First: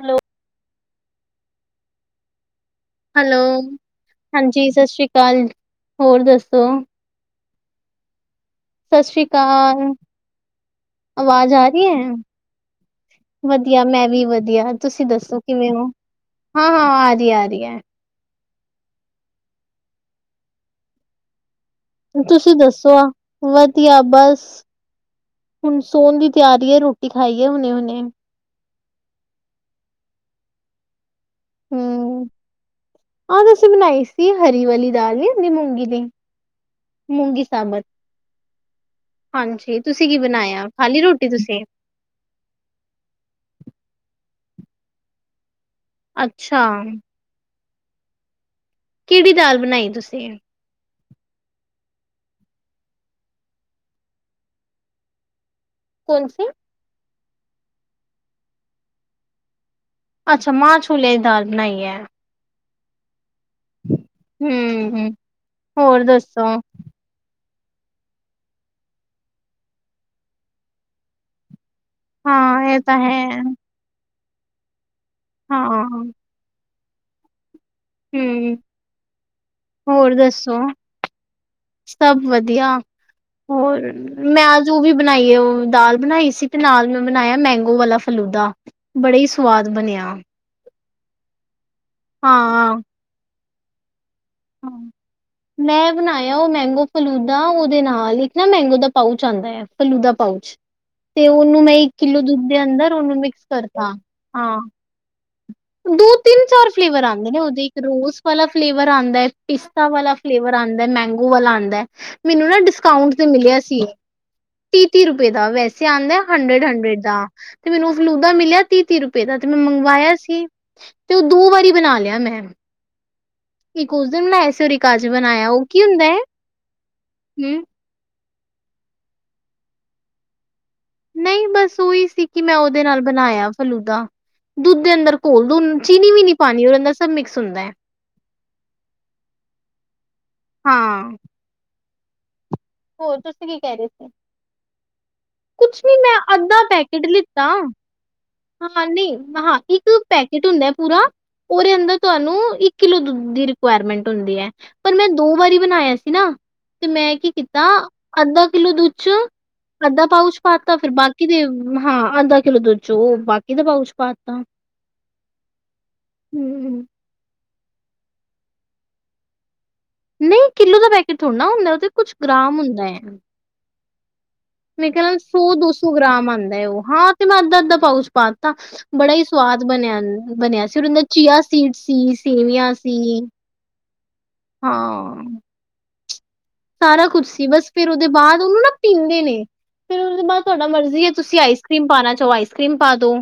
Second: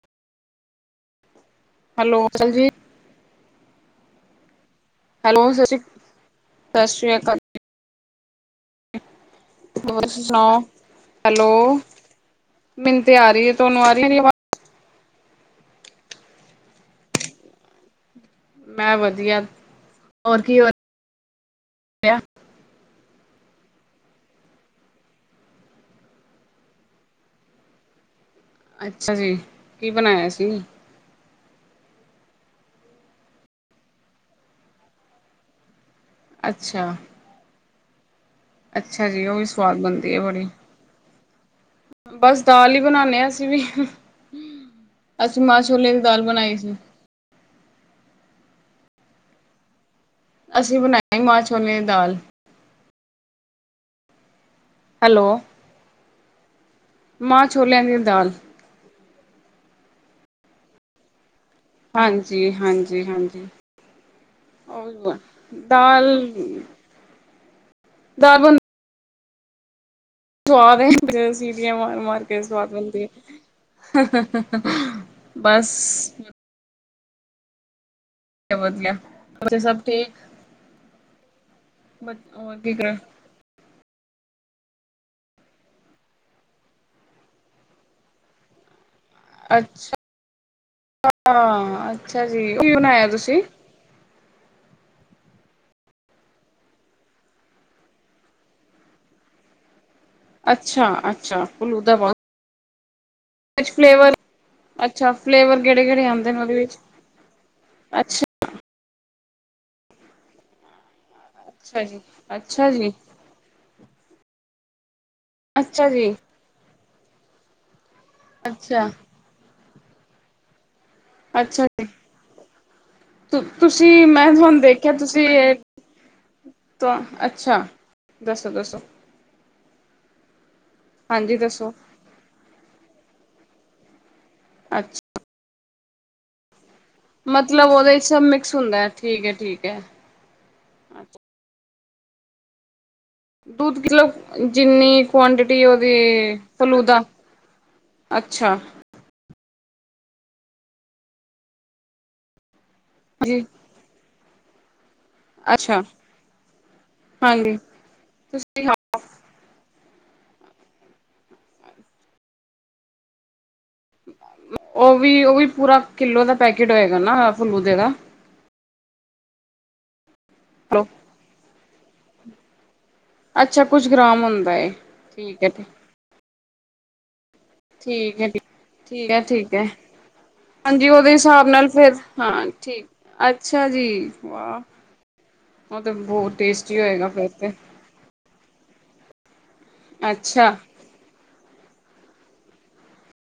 Hello, hello ਸਸ ਸ੍ਰੀ ਕਾਲ ਵੀਰ ਜੀ। ਹੈਲੋ ਹਾਂਜੀ ਸਤਿ ਸ਼੍ਰੀ ਅਕਾਲ, ਹੋਰ ਦੱਸੋ? ਸ੍ਰੀ ਅਕਾਲ। ਸਤਿ ਸ਼੍ਰੀ ਅਕਾਲ ਹੋਰ ਤੁਸੀਂ ਸੁਣਾਓ ਹੈਲੋ ਆਵਾਜ਼ ਆ ਰਹੀ ਹੈ। ਮੈਨੂੰ ਤੇ ਆ ਰਹੀ ਹੈ ਵਧੀਆ ਤੁਹਾਨੂੰ ਆ ਰਹੀ ਮੈਂ ਮੇਰੀ ਵੀ ਆਵਾਜ਼ ਵਧੀਆ। ਤੁਸੀਂ ਦੱਸੋ ਕਿਵੇਂ ਹੋ? ਹਾਂ- ਹਾਂ ਆ ਰਹੀ ਹੈ ਆ ਰਹੀ ਹੈ। ਮੈਂ ਵਧੀਆ, ਹੋਰ ਕੀ ਹੋ? ਰਿਹਾ ਤੁਸੀਂ ਦੱਸੋ ਆ? ਵਧੀਆ ਬਸ, ਹੁਣ ਸੋਣ ਦੀ ਤਿਆਰੀ ਹੈ ਰੋਟੀ ਖਾਈ ਹੈ ਹੁਣੇ- ਹੁਣੇ। ਅੱਛਾ ਜੀ, ਕੀ ਬਣਾਇਆ ਸੀ? ਹੂੰ ਆਜ ਅਸੀਂ ਬਣਾਈ ਸੀ ਹਰੀ ਵਾਲੀ ਦਾਲ ਨੀ ਹੂੰਦੀ ਮੂੰਗੀ ਦੀ। ਅੱਛਾ। ਮੂੰਗੀ ਸਾਬਤ, ਅੱਛਾ ਜੀ ਉਹ ਵੀ ਸਵਾਦ ਹਾਂਜੀ ਤੁਸੀਂ ਬਣਦੀ ਕੀ ਹੈ ਬੜੀ ਬਣਾਇਆ ਖਾਲੀ ਰੋਟੀ ਤੁਸੀਂ? ਬਸ ਦਾਲ ਹੀ ਬਣਾਨੇ ਹਾਂ ਅਸੀਂ ਵੀ, ਅਸੀਂ ਮਾਂ ਛੋਲੇ ਦੀ ਦਾਲ ਬਣਾਈ ਅੱਛਾ। ਸੀ। ਕਿਹੜੀ ਦਾਲ ਬਣਾਈ ਤੁਸੀਂ? ਅਸੀਂ ਬਣਾਈ ਮਾਂ ਛੋਲੇ ਦੀ ਦਾਲ। ਹੈਲੋ, ਕਣ ਸੀ ਆ ਮਾਂ ਛੋਲਿਆਂ ਦੀ ਦਾਲ। ਅੱਛਾ ਮਾਂ ਛੂਲੇ ਦੀ ਦਾਲ ਬਣਾਈ ਹੈ। ਜੀ ਹਾਂਜੀ- ਹਾਂਜੀ ਹੂੰ-ਹੂੰ। ਹੋਰ ਦਾਲ, ਦੱਸੋ ਦਾਲ ਬੰਨ- ਸਵਾਦ ਹੈ ਸੀਟੀਆਂ ਮਾਰ- ਮਾਰ ਕੇ ਸਵਾਦ ਹਾਂ ਇਹ ਤਾਂ ਬਣਦੀ ਹੈ ਆ। ਹਾਂ ਬਸ ਹਮ ਹੂੰ ਵਧੀਆ ਵਧੀਆ ਬੱਚੇ ਸਭ ਹੋਰ ਠੀਕ ਦੱਸੋ? ਸਭ ਹੋਰ ਵਧੀਆ, ਕੀ ਕਰ ਹੋਰ? ਮੈਂ ਅੱਜ ਉਹ ਵੀ ਬਣਾਈ ਹੈ ਉਹ ਦਾਲ ਬਣਾਈ ਸੀ ਤੇ ਨਾਲ ਮੈਂ ਬਣਾਇਆ ਮੈਂਗੋ ਵਾਲਾ ਫਲੂਦਾ। ਬੜੀ ਸਵ- ਅੱਛਾ ਹਾਂ ਅੱਛਾ ਜੀ, ਕੀ ਹਾਂ ਬਣਾਇਆ ਤੁਸੀਂ? [inaudible] ਮੈਂ ਬਣਾਇਆ ਓ ਮੈਂਗੋ ਫਲੂਦਾ ਉਦੇ ਨਾਲ ਇੱਕ ਨਾ ਮੈਂਗੋ ਦਾ ਪਾਊਚ ਆਂਦਾ ਆ ਫਲੂਦਾ ਪਾਊਚ ਅੱਛਾ ਤੇ ਅੱਛਾ ਉਨੂੰ ਮੈਂ ਇੱਕ ਫਲੂਦਾ ਪਾਓ ਕਿੱਲੋ ਦੁੱਧ ਦੇ ਅੰਦਰ ਉਨੂੰ ਮਿਕਸ ਕਰਤਾ ਫਲੇਵਰ ਹਾਂ ਅੱਛਾ ਫਲੇਵਰ ਕਿਹੜੇ ਕਿਹੜੇ ਦੋ, ਆਉਂਦੇ ਨੇ ਤਿੰਨ, ਉਹਦੇ ਚਾਰ ਵਿੱਚ ਫਲੇਵਰ ਆਂਦੇ ਨੇ ਉਦੇ ਇੱਕ ਰੋਜ਼ ਅੱਛਾ ਵਾਲਾ ਫਲੇਵਰ ਆਂਦਾ ਹੈ, ਪਿਸਤਾ ਵਾਲਾ ਫਲੇਵਰ ਆਂਦਾ ਹੈ, ਮੈਂਗੋ ਵਾਲਾ ਆਂਦਾ ਅੱਛਾ ਹੈ, ਜੀ ਮੈਨੂੰ ਨਾ ਅੱਛਾ ਜੀ ਡਿਸਕਾਊਂਟ ਮਿਲਿਆ ਸੀ ਤੀਹ-ਤੀਹ ਰੁਪਏ ਦਾ ਵੈਸੇ ਅੱਛਾ ਜੀ ਆਂਦਾ ਹੰਡਰਡ-ਹੰਡਰਡ ਦਾ ਤੇ ਮੈਨੂੰ ਓ ਫਲੂਦਾ ਮਿਲਿਆ ਅੱਛਾ ਤੀਹ-ਤੀਹ ਰੁਪਏ ਦਾ ਤੇ ਮੈਂ ਮੰਗਵਾਇਆ ਸੀ ਤੇ' ਓ ਦੋ ਅੱਛਾ ਵਾਰੀ ਜੀ ਬਣਾ ਲਿਆ ਮੈਂ ਇਕ ਤੁਸੀਂ ਉਸ ਦਿਨ ਮੈਂ ਬਣਾਇਆ ਤੁਹਾਨੂੰ ਸੀ। ਔਰ ਇਕ ਅੱਜ ਬਣਾਇਆ ਉਹ ਕੀ ਹੁੰਦਾ ਹੈ? ਤਾਂ ਅੱਛਾ ਦੱਸੋ-ਦੱਸੋ ਨਈ ਬਸ ਉਹੀ ਸੀ ਕਿ ਮੈਂ ਉਦੇ ਨਾਲ ਬਣਾਇਆ ਫਲੂਦਾ ਅੱ ਉਦੇ ਅੰਦਰ ਘੋਲ ਦੋ ਉਨੂੰ ਚੀਨੀ ਵੀ ਨੀ ਪਾਨੀ ਉਦੇ ਅੰਦਰ ਸਭ ਮਿਕਸ ਹੁੰਦਾ ਮਤਲਬ ਐ ਉਹਦੇ 'ਚ ਸਭ ਮਿਕਸ ਹੁੰਦਾ ਹੈ। ਠੀਕ ਹੈ-ਠੀਕ ਹੈ ਹਾਂ ਹੋਰ ਤੁਸੀਂ ਕੀ ਕਹਿ ਦੁੱਧ ਰਹੇ ਸੀ? ਕਿਲੋ ਜਿੰਨੀ ਕੁਆਆਂਟਿਟੀ ਕੁਛ ਉਦੀ ਨੀ ਮੈਂ ਅੱਧਾ ਫਲੂ ਦਾ ਪੈਕੇਟ ਲਿੱਤਾ ਅੱਛਾ ਹਾਂ ਨਈ ਹਾਂ ਇੱਕ ਪੈਕੇਟ ਹੁੰਦਾ ਪੂਰਾ ਉਦੇ ਅੰਦਰ ਤੁਹਾਨੂੰ ਇੱਕ ਕਿਲੋ ਦੁੱਧ ਜੀ ਦੀ ਏਕੁਆਰਮੇਂਟ ਹੁੰਦੀ ਹੈ ਪਰ ਮੈਂ ਦੋ ਵਾਰੀ ਅੱਛਾ ਬਣਾਇਆ ਸੀ ਨਾ ਤੇ ਮੈਂ ਕੀ ਹਾਂਜੀ ਕੀਤਾ ਅੱਧਾ ਤੁਸੀਂ ਕਿੱਲੋ ਦੁੱਧ 'ਚ ਅੱਧਾ ਪਾਊਚ ਪਾਤਾ ਫਿਰ ਬਾਕੀ ਦੇ ਹਾਂ ਅੱਧਾ ਕਿਲੋ ਦੁੱਧ 'ਚ। ਤੋਂ ਓ ਬਾਕੀ ਦਾ ਪਾਊਚ ਪਾਤਾ ਓ ਵੀ-ਓ ਵੀ ਪੂਰਾ ਕਿੱਲੋ ਦਾ ਪੈਕੇਟ ਹਮ ਹੋਏਗਾ ਨਾ ਫੂਲਦੇ ਦਾ ਨਈ ਕਿੱਲੋ ਦਾ ਪੈਕੇਟ ਥੋੜਾ ਨਾ ਹੁੰਦਾ ਓ ਤੇ ਕੁਛ ਗ੍ਰਾਮ ਹੁੰਦਾ ਏ। ਅੱਛਾ ਕੁੱਛ ਗ੍ਰਾਮ ਹੁੰਦਾ ਏ। ਮੈਂ ਕਹਿਣਾ ਸੌ ਦੋ ਸੌ ਗ੍ਰਾਮ ਆਂਦਾ ਓ ਹਾਂ ਤੇ ਮੈਂ ਅੱਧਾ ਪਾਊਚ ਠੀਕ ਹੈ ਪਾਤਾ ਦਿੱਤਾ ਠੀਕ ਬੜਾ ਹੈ ਹੀ ਠੀਕ ਹੈ ਸਵਾਦ ਬਣਿਆ ਬਣਿਆ ਸੀ ਹਾਂਜੀ ਉਹਦੇ ਚੀਆ ਹਿਸਾਬ ਨਾਲ ਸੀਡ ਫਿਰ ਸੀ ਹਾਂ ਸੇਵੀਆਂ ਠੀਕ ਸੀ ਅੱਛਾ ਹਾਂ ਓ ਤੇ ਬਹੁਤ ਟੇਸਟ ਸਾਰਾ ਕੁੱਛ ਸੀ ਬਸ ਫੇਰ ਉਦੇ ਬਾਅਦ ਉਨੂੰ ਨਾ ਪੀਂਦੇ ਨੇ ਫੇਰ ਉਦੇ ਬਾਦ ਅੱਛਾ ਤੁਹਾਡਾ ਮਰਜ਼ੀ ਹੈ ਤੁਸੀਂ ਆਈਸ ਕਰ੍ਰੀਮ ਪਾਣਾ ਚਾਹੋ ਆਈਸ ਕਰ੍ਰੀਮ ਪਾ ਦੋ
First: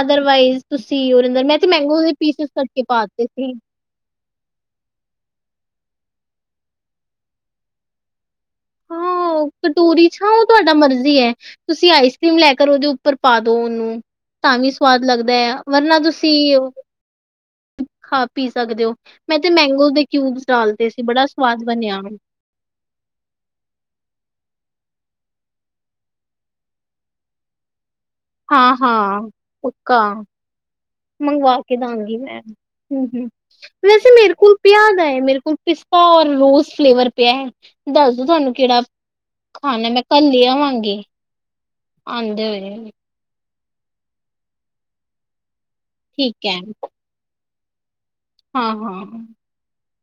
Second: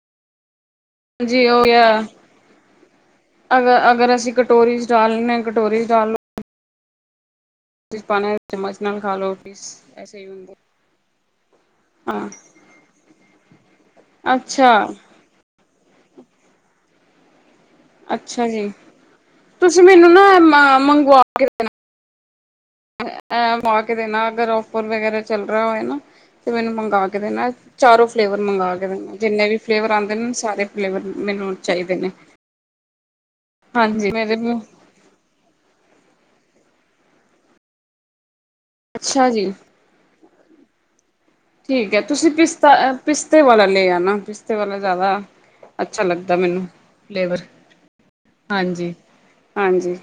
ਅਦਰਵਾਈਜ਼ ਤੁਸੀਂ ਉਦੇ ਅੰਦਰ ਜੀ ਮੈਂ ਉਹ ਤੇ ਮੈਂਗੋ ਦੇ ਪੀਸੀਸ ਕੱਟਕੇ ਪਾਤੇ ਸੀ। ਅਗਰ ਅਸੀਂ ਕਟੋਰੀ 'ਚ ਡਾਲਣੇ ਨੇ ਕਟੋਰੀ 'ਚ ਡਾਲ ਲੋ [unintelligible] ਨਾਲ ਖਾ ਹਾਂ ਲੋ ਓ ਪੀਸ ਕਟੋਰੀ ਐਸੇ ਚ' ਹੀ ਨਾ ਓ ਹੁੰਦੇ ਤੁਹਾਡਾ ਮਰਜ਼ੀ ਹੈ। ਤੁਸੀਂ ਹਾਂ ਆਈਸਕ੍ਰੀਮ ਲੈ ਕਰ ਉਦੇ ਉੱਪਰ ਪਾ ਦੋ ਉਨੂੰ ਤਾਂ ਵੀ ਅੱਛਾ ਸਵਾਦ ਲੱਗਦਾ ਆ। ਵਰਨਾ ਤੁਸੀਂ ਅੱਛਾ ਖਾ-ਪੀ ਜੀ ਸਕਦੇ ਹੋ ਮੈਂ ਤੇ ਤੁਸੀਂ ਮੈਂਗੋ ਦੇ ਮੈਨੂੰ ਨਾ ਕਿਊਬਸ ਡਾਲਤੇ ਸੀ ਬੜਾ ਸਵਾਦ ਬਣਿਆ ਓ [inaudible] ਐ ਮੰਗਾ ਕੇ ਦੇਣਾ ਅਗਰ ਔਫਰ ਵਗੈਰਾ ਚੱਲ ਰਿਹਾ ਹੋਏ ਨਾ ਤੇ ਮੈਨੂੰ ਮੰਗਵਾ ਕੇ ਦੇਣਾ ਚਾਰੋਂ ਫਲੇਵਰ ਮੰਗਵਾ ਹਾਂ ਕੇ ਦੇਣਾ ਹਾਂ ਜਿਨੇ ਵੀ ਫਲੇਵਰ ਪੱਕਾ ਆਂਦੇ ਨੇ ਨਾ ਸਾਰੇ ਫਲੇਵਰ ਮੈਨੂੰ ਮੰਗਵਾ ਕੇ ਚਾਹੀਦੇ ਨੇ ਦਾਂਗੀ ਮੈਂ ਹੂੰ-ਹੂੰ ਵੈਸੇ ਮੇਰੇ ਕੋਲ ਪਿਆ ਦਾ ਏ ਮੇਰੇ ਕੋਲ ਇੱਕ ਤਾਂ ਰੋਜ਼ ਫਲੇਵਰ ਪਿਆ ਹੈ। ਦੱਸ ਦੋ ਤੁਹਾਨੂੰ ਕੇੜਾ ਅੱਛਾ ਜੀ ਹਾਂ ਮੈਂ ਕੱਲ ਲੇ ਆਵਾਂਗੀ ਠੀਕ ਹੈ ਤੁਸੀਂ ਆਉਂਦੇ ਹੋਏ ਪਿਸਤਾ-ਪਿਸਤੇ ਵਾਲਾ ਲੈ ਆ ਨਾ ਪਿਸਤੇ ਵਾਲਾ ਜ਼ਿਆਦਾ ਅੱਛਾ ਲੱਗਦਾ ਠੀਕ ਹੈ ਮੈਨੂੰ ਲੇਵਰ ਹਾਂ ਹਾਂਜੀ-ਹਾਂਜੀ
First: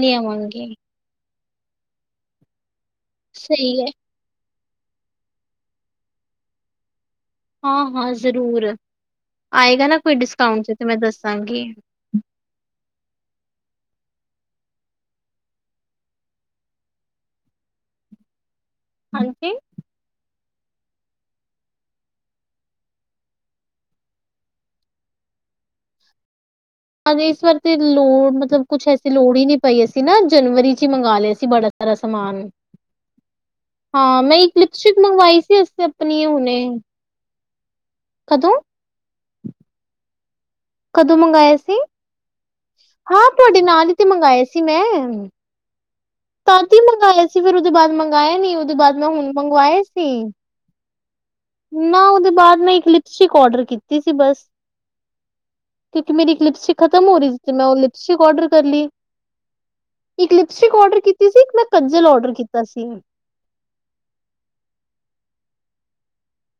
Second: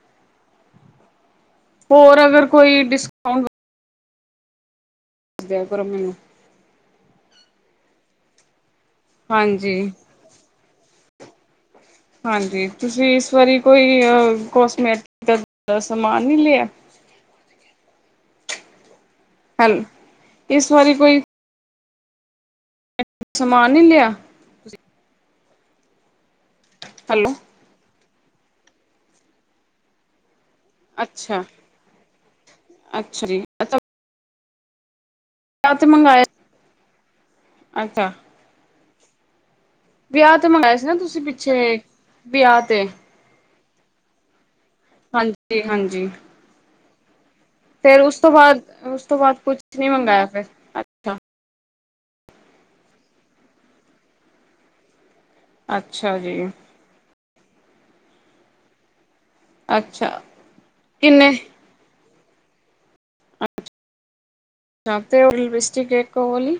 ਲੇ ਆਵਾ ਗੀ ਹੋਰ ਅਗਰ ਕੋਈ ਡਿਸ ਸਹੀ ਐ। [unintelligible] ਕਰੋ ਮੈਨੂੰ। ਹਾਂ- ਹਾਂ, ਜ਼ਰੂਰ, ਹਾਂਜੀ, ਆਏਗਾ ਨਾ ਕੋਈ ਡਿਸਕਾਊਂਟ ਤੇ ਮੈ ਦੱਸਾਂਗੀ। ਹਾਂਜੀ, ਤੁਸੀ ਇਸ ਵਾਰੀ ਕੋਈ ਅ ਕੋਸਮੈਟਿਕ ਦਾ ਸਮਾਨ ਨਈ ਲਿਆ। ਹਾਂਜੀ। ਇਸ ਵਾਰੀ ਕੋਈ ਸਮਾਨ ਨੀ ਲਿਆ ਹਾਂਜੀ, ਹੈਲੋ ਇਸ ਵਾਰ ਤੇ ਲੋੜ, ਮਤਲਬ ਕੁਛ ਐਸੀ ਲੋੜ ਹੀ ਨੀ ਪਈ ਅਸੀ ਨਾ ਜਨਵਰੀ ਚ ਮੰਗਵਾ ਲਿਆ ਅੱਛਾ। ਸੀ ਬੜਾ ਸਾਰਾ ਸਮਾਨ ਅੱਛਾ ਜੀ ਹਾਂ, ਮੈਂ ਇੱਕ ਲਿਪਸਟਿਕ ਮੰਗਵਾਈ ਸੀ ਅਸੀਂ [unintelligible] ਮੰਗਾਏ ਆਪਣੀ ਅੱਛਾ। ਕਦੋ? ਵਿਅਹ ਤੇ ਮਿਗਾ ਕਦੋ ਮੰਗਾਏ ਸੀ? ਹਾਂ ਤੁਆਡੇ ਨਾਲ ਹੀ ਤੇ ਮੰਗਵਾਏ ਸੀ ਮੈ ਹਾਂਜੀ- ਹਾਂਜੀ। ਤਦ ਹੀ ਮੰਗਾਏ ਸੀ, ਫਿਰ ਓਦੇ ਬਾਦ ਫੇਰ ਉਸ ਤੋਂ ਮੰਗਾਏ ਨੀ, ਬਾਅਦ ਓਦੇ ਬਾਦ ਉਸ ਮੈ ਤੋਂ ਹੁਨ ਬਾਅਦ ਕੁਛ ਮੰਗਾਏ ਨੀ ਸੀ। ਮੰਗਾਇਆ ਫਿਰ ਅੱਛਾ, ਨਾ ਓਦੇ ਬਾਦ ਮੈ ਇੱਕ ਲਿਪਸਟਿਕ ਔਡਰ ਕੀਤੀ ਸੀ ਬਸ। ਕਿਉਕਿ ਅੱਛਾ ਮੇਰੀ ਇੱਕ ਜੀ ਲਿਪਸਟਿਕ ਖਤਮ ਹੋ ਰਹੀ ਸੀ ਤੇ ਮੈਂ ਓ ਲਿਪਸਟਿਕ ਓਡਰ ਕਰ ਲਈ। ਅੱਛਾ ਇੱਕ ਲਿਪਸਟਿਕ ਓਡਰ ਕਿੰਨੇ ਕੀਤੀ ਸੀ, ਇੱਕ ਮੈਂ ਕੰਜਲ ਓਡਰ ਕੀਤਾ ਸੀ। ਯਾ ਤੇ ਓ ਲਿਪਸਟਿਕ ਏਕ ਓ ਆਲੀ।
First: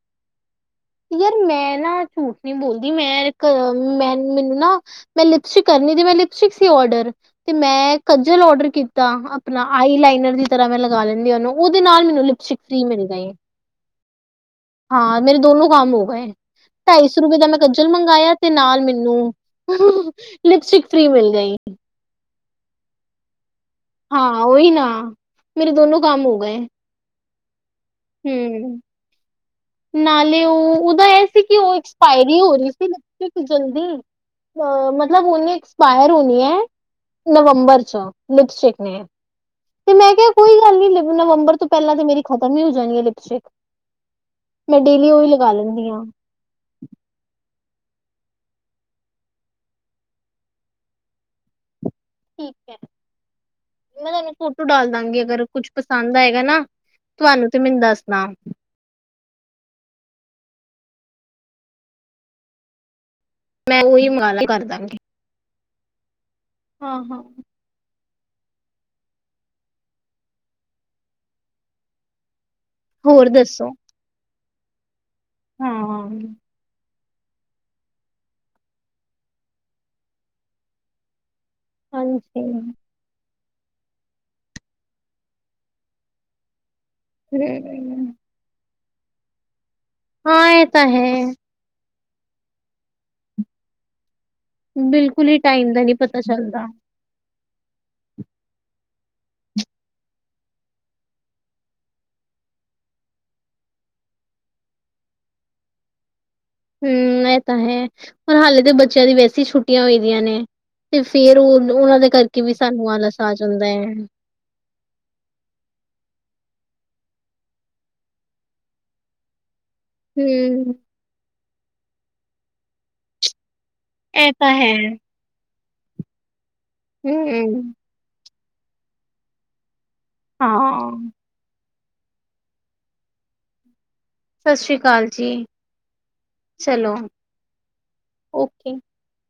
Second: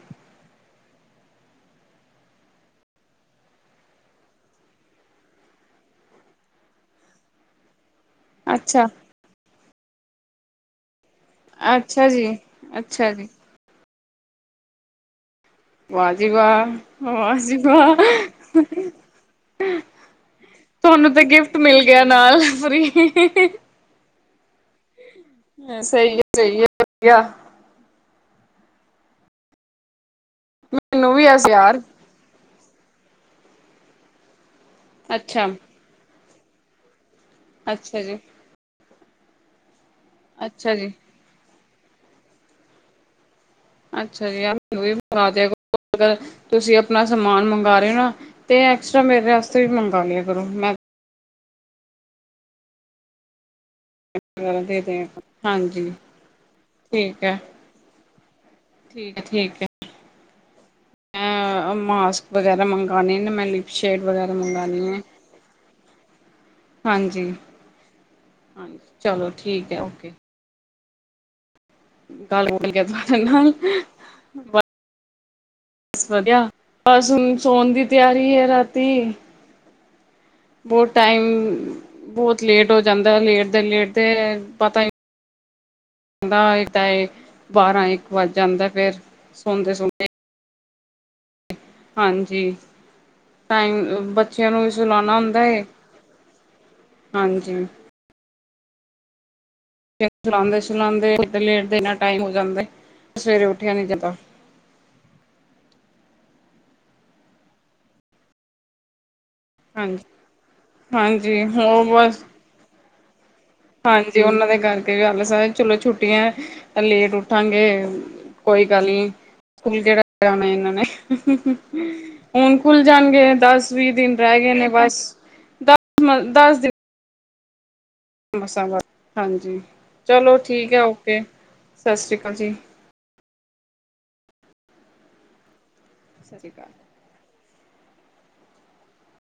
ਯਾਰ ਮੈਂ ਨਾ ਝੂਠ ਨੀ ਬੋਲਦੀ, ਮੈਂ ਇੱਕ ਮੈਂ ਮੈਨੂੰ ਨਾ ਮੈਂ ਲਿਪਸਟਿਕ ਕਰਨੀ ਦੀ ਤੇ ਮੈਂ ਲਿਪਸਟਿਕ ਸੀ ਔਡਰ ਤੇ ਮੈਂ ਕੱਜਲ ਔਡਰ ਅੱਛਾ, ਕੀਤਾ ਅਪਨਾ, ਆਈ ਲਾਈਨਰ ਦੀ ਤਰਾ ਮੈਂ ਲਗਾ ਲੈਂਦੀ ਓਨੂੰ ਓਦੇ ਨਾਲ ਅੱਛਾ ਮੈਨੂੰ ਜੀ, ਲਿਪਸਟਿਕ ਫਰੀ ਮਿਲ ਅੱਛਾ ਜੀ। ਗਈ ਹਾਂ ਮੇਰੇ ਦੋਨੋ ਕੰਮ ਹੋ ਵਾਹ ਗਏ, ਜੀ ਵਾਹ, ਢਾਈ ਸੌ ਵਾਹ ਰੁਪਏ ਦਾ ਜੀ ਮੈਂ ਕੱਜਲ ਵਾਹ। ਮੰਗਾਆ ਤੇ ਨਾਲ ਮੈਨੂੰ ਲਿਪਸਟਿਕ ਫ੍ਰੀ ਤੁਹਾਨੂੰ ਤੇ ਮਿਲ ਗਈ ਗਿਫਟ ਮਿਲ ਗਿਆ ਨਾਲ ਫ੍ਰੀ ਹਾਂ, ਓਹੀ ਨਾ ਮੇਰੇ ਹੈ ਦੋਨੋਂ ਸਹੀ ਐ, ਕੰਮ ਹੋ ਗਏ ਸਹੀ ਐ, ਵਦੀਆ। ਹੂੰ ਨਾਲੇ ਉਹ ਉਦਾ ਮੈਨੂੰ ਐ ਵੀ ਸੀ ਐਸ ਕਿ ਉਹ ਯਾਰ। ਫਾਇਰੀ ਹੋ ਰਹੀ ਸੀ ਲਿਪਸਟਿਕ ਜਲਦੀ, ਅ ਮਤਲਬ ਅੱਛਾ, ਓਨੇ ਐਸਪਾਏਰ ਹੋਨੀ ਹੈ ਨਵੰਬਰ ਚ ਅੱਛਾ ਜੀ, ਲਿਪਸਟਿਕ ਨੇ ਤੇ ਮੈਂ ਕਿਆ ਕੋਈ ਅੱਛਾ ਗੱਲ ਨੀ ਜੀ। ਨਵੰਬਰ ਤੋ ਪੈਲਾਂ ਤੇ ਮੇਰੀ ਖਤਮ ਹੀ ਹੋ ਜਾਨੀ ਏ ਲਿਪਸਟਿਕ। ਅੱਛਾ ਮੈਂ ਡੇਲੀ ਉਹੀ ਜੀ ਲਗਾ ਲੈਂਦੀ ਹਾਂ ਤੁਸੀ ਅਪਨਾ ਸਮਾਨ ਮੰਗਾ ਰਏ ਓ ਨਾ, ਤੇ ਐਕਸਟਰਾ ਮੇਰੇ ਆਸਤੇ ਵੀ ਮੰਗਾ ਲਿਆ ਕਰੋ ਮੈ ਠੀਕ ਐ ਮੈ ਤਾਨੂੰ ਵਗੈਰਾ ਫੋਟੋ ਦੇ ਡਾਲ ਦਿਆ ਦਾਂਗੀ ਅਗਰ ਕੁੱਛ ਹਾਂਜੀ, ਪਸੰਦ ਆਏਗਾ ਨਾ ਠੀਕ ਹੈ, ਤੋਵਾਨੂੰ ਤੇ ਮੈਨੂੰ ਦੱਸਨਾ ਠੀਕ ਐ- ਠੀਕ ਐ, ਅ ਮਾਸਕ ਵਗੈਰਾ ਮੰਗਾਨੇ ਨੇ ਮੈਨ ਲਿਪ ਮੈਂ ਸ਼ੇਡ ਉਹੀ ਮੰਗਵਾ ਵਗੈਰਾ ਲਾ ਕਰ ਮੰਗਾਨੀ ਦਾਂਗੀ ਏ ਹਾਂ ਹਾਂ ਹਾਂਜੀ- ਹਾਂਜੀ ਚਲੋ ਠੀਕ ਐ ਓਕੇ। ਹੋਰ ਦੱਸੋ [inaudible] ਹਾਂ ਹਾਂਜੀ ਵਦੇਆ ਬਸ ਹੁਨ ਸੋਣ ਦੀ ਤਿਆਰੀ ਏ ਰਾਤੀ ਬੋਹ ਟਾਈਮ, ਹਮ ਬੋਹਤ ਲੇਟ ਹੋ ਜਾਂਦਾ ਲੇਟਦੇ ਲੇਟਦੇ ਪਤਾ ਦਾ ਤਾ ਏ, ਬਾਰਾਂ-ਇੱਕ ਵੱਜ ਜਾਂਦਾ ਫੇਰ ਸੌਂਦੇ ਸੋਂਦੇ। ਹਾਂ, ਏ ਤਾਂ ਹੈ। ਹਾਂਜੀ, ਟਾਇਮ ਬਚ ਚੇਆਂ ਨੂੰ ਵੀ ਸੁਲਾਣਾ ਬਿਲਕੁਲ ਹੀ ਹੁੰਦਾ ਏ, ਟਾਈਮ ਦਾ ਨੀ ਪਤਾ ਚੱਲਦਾ ਹਾਂਜੀ। ਸੁਲਾਂਦੇ ਸੁਲਾਂਦੇ, ਲੇਟਦੇ ਏਨਾ ਟਾਈਮ ਹੋ ਜਾਂਦਾ ਏ, ਸਵੇਰੇ ਉੱਠਿਆ ਨੀ ਜਾਂਦਾ। ਹੂੰ, ਐ ਤਾਂ ਹੈ, ਹੁਨ ਹਾਲੇ ਤਾਂ ਬੱਚੇਆਂ ਦੀ ਵੈਸੇ ਸੀ ਛੁੱਟੀਆਂ ਹੋਈ ਹਾਂਜੀ ਦੀਆਂ ਨੇ, ਤੇ ਫੇਰ ਹਾਂਜੀ ਓ ਹੋ ਓਨਾਂ ਦੇ ਬਸ ਕਰਕੇ ਵੀ ਸਾਨੂੰ ਆਲਸ ਆ ਜਾਂਦਾ ਐ। ਹਾਂਜੀ ੳਨਾਂ ਦੇ ਕਰਕੇ ਵੀ ਆੱਲਸ ਆ ਚਲੋ ਛੁੱਟੀਆਂ, ਲੇਟ ਉਠਾਂਗੇ ਕੋਈ ਗੱਲ ਨੀ, ਸਕੂਲ ਜੇਹੜਾ ਕਰਨਾ ਏਨਾਂ ਹੂੰ, ਨੇ ਹੁਣ ਖੁੱਲ ਜਾਣਗੇ ਦਸ ਵੀਹ ਦਿਨ ਇਹ ਰਹ ਤਾਂ ਗਏ ਨੇ ਹੈ, ਬਸ ਦਸ, ਦਸ ਦਿਨ ਹੂੰ ਮਸਾਂ ਵਾ ਹਾਂਜੀ। ਚਲੋ ਠੀਕ ਏ ਹਾਂ। ਓਕੇ, ਸਤਿ ਸ਼੍ਰੀ ਅਕਾਲ ਜੀ। ਸਤਿ ਸ਼੍ਰੀ ਅਕਾਲ ਜੀ। ਸਤਿ ਸ਼੍ਰੀ ਅਕਾਲ ਚਲੋ, ਓਕੇ।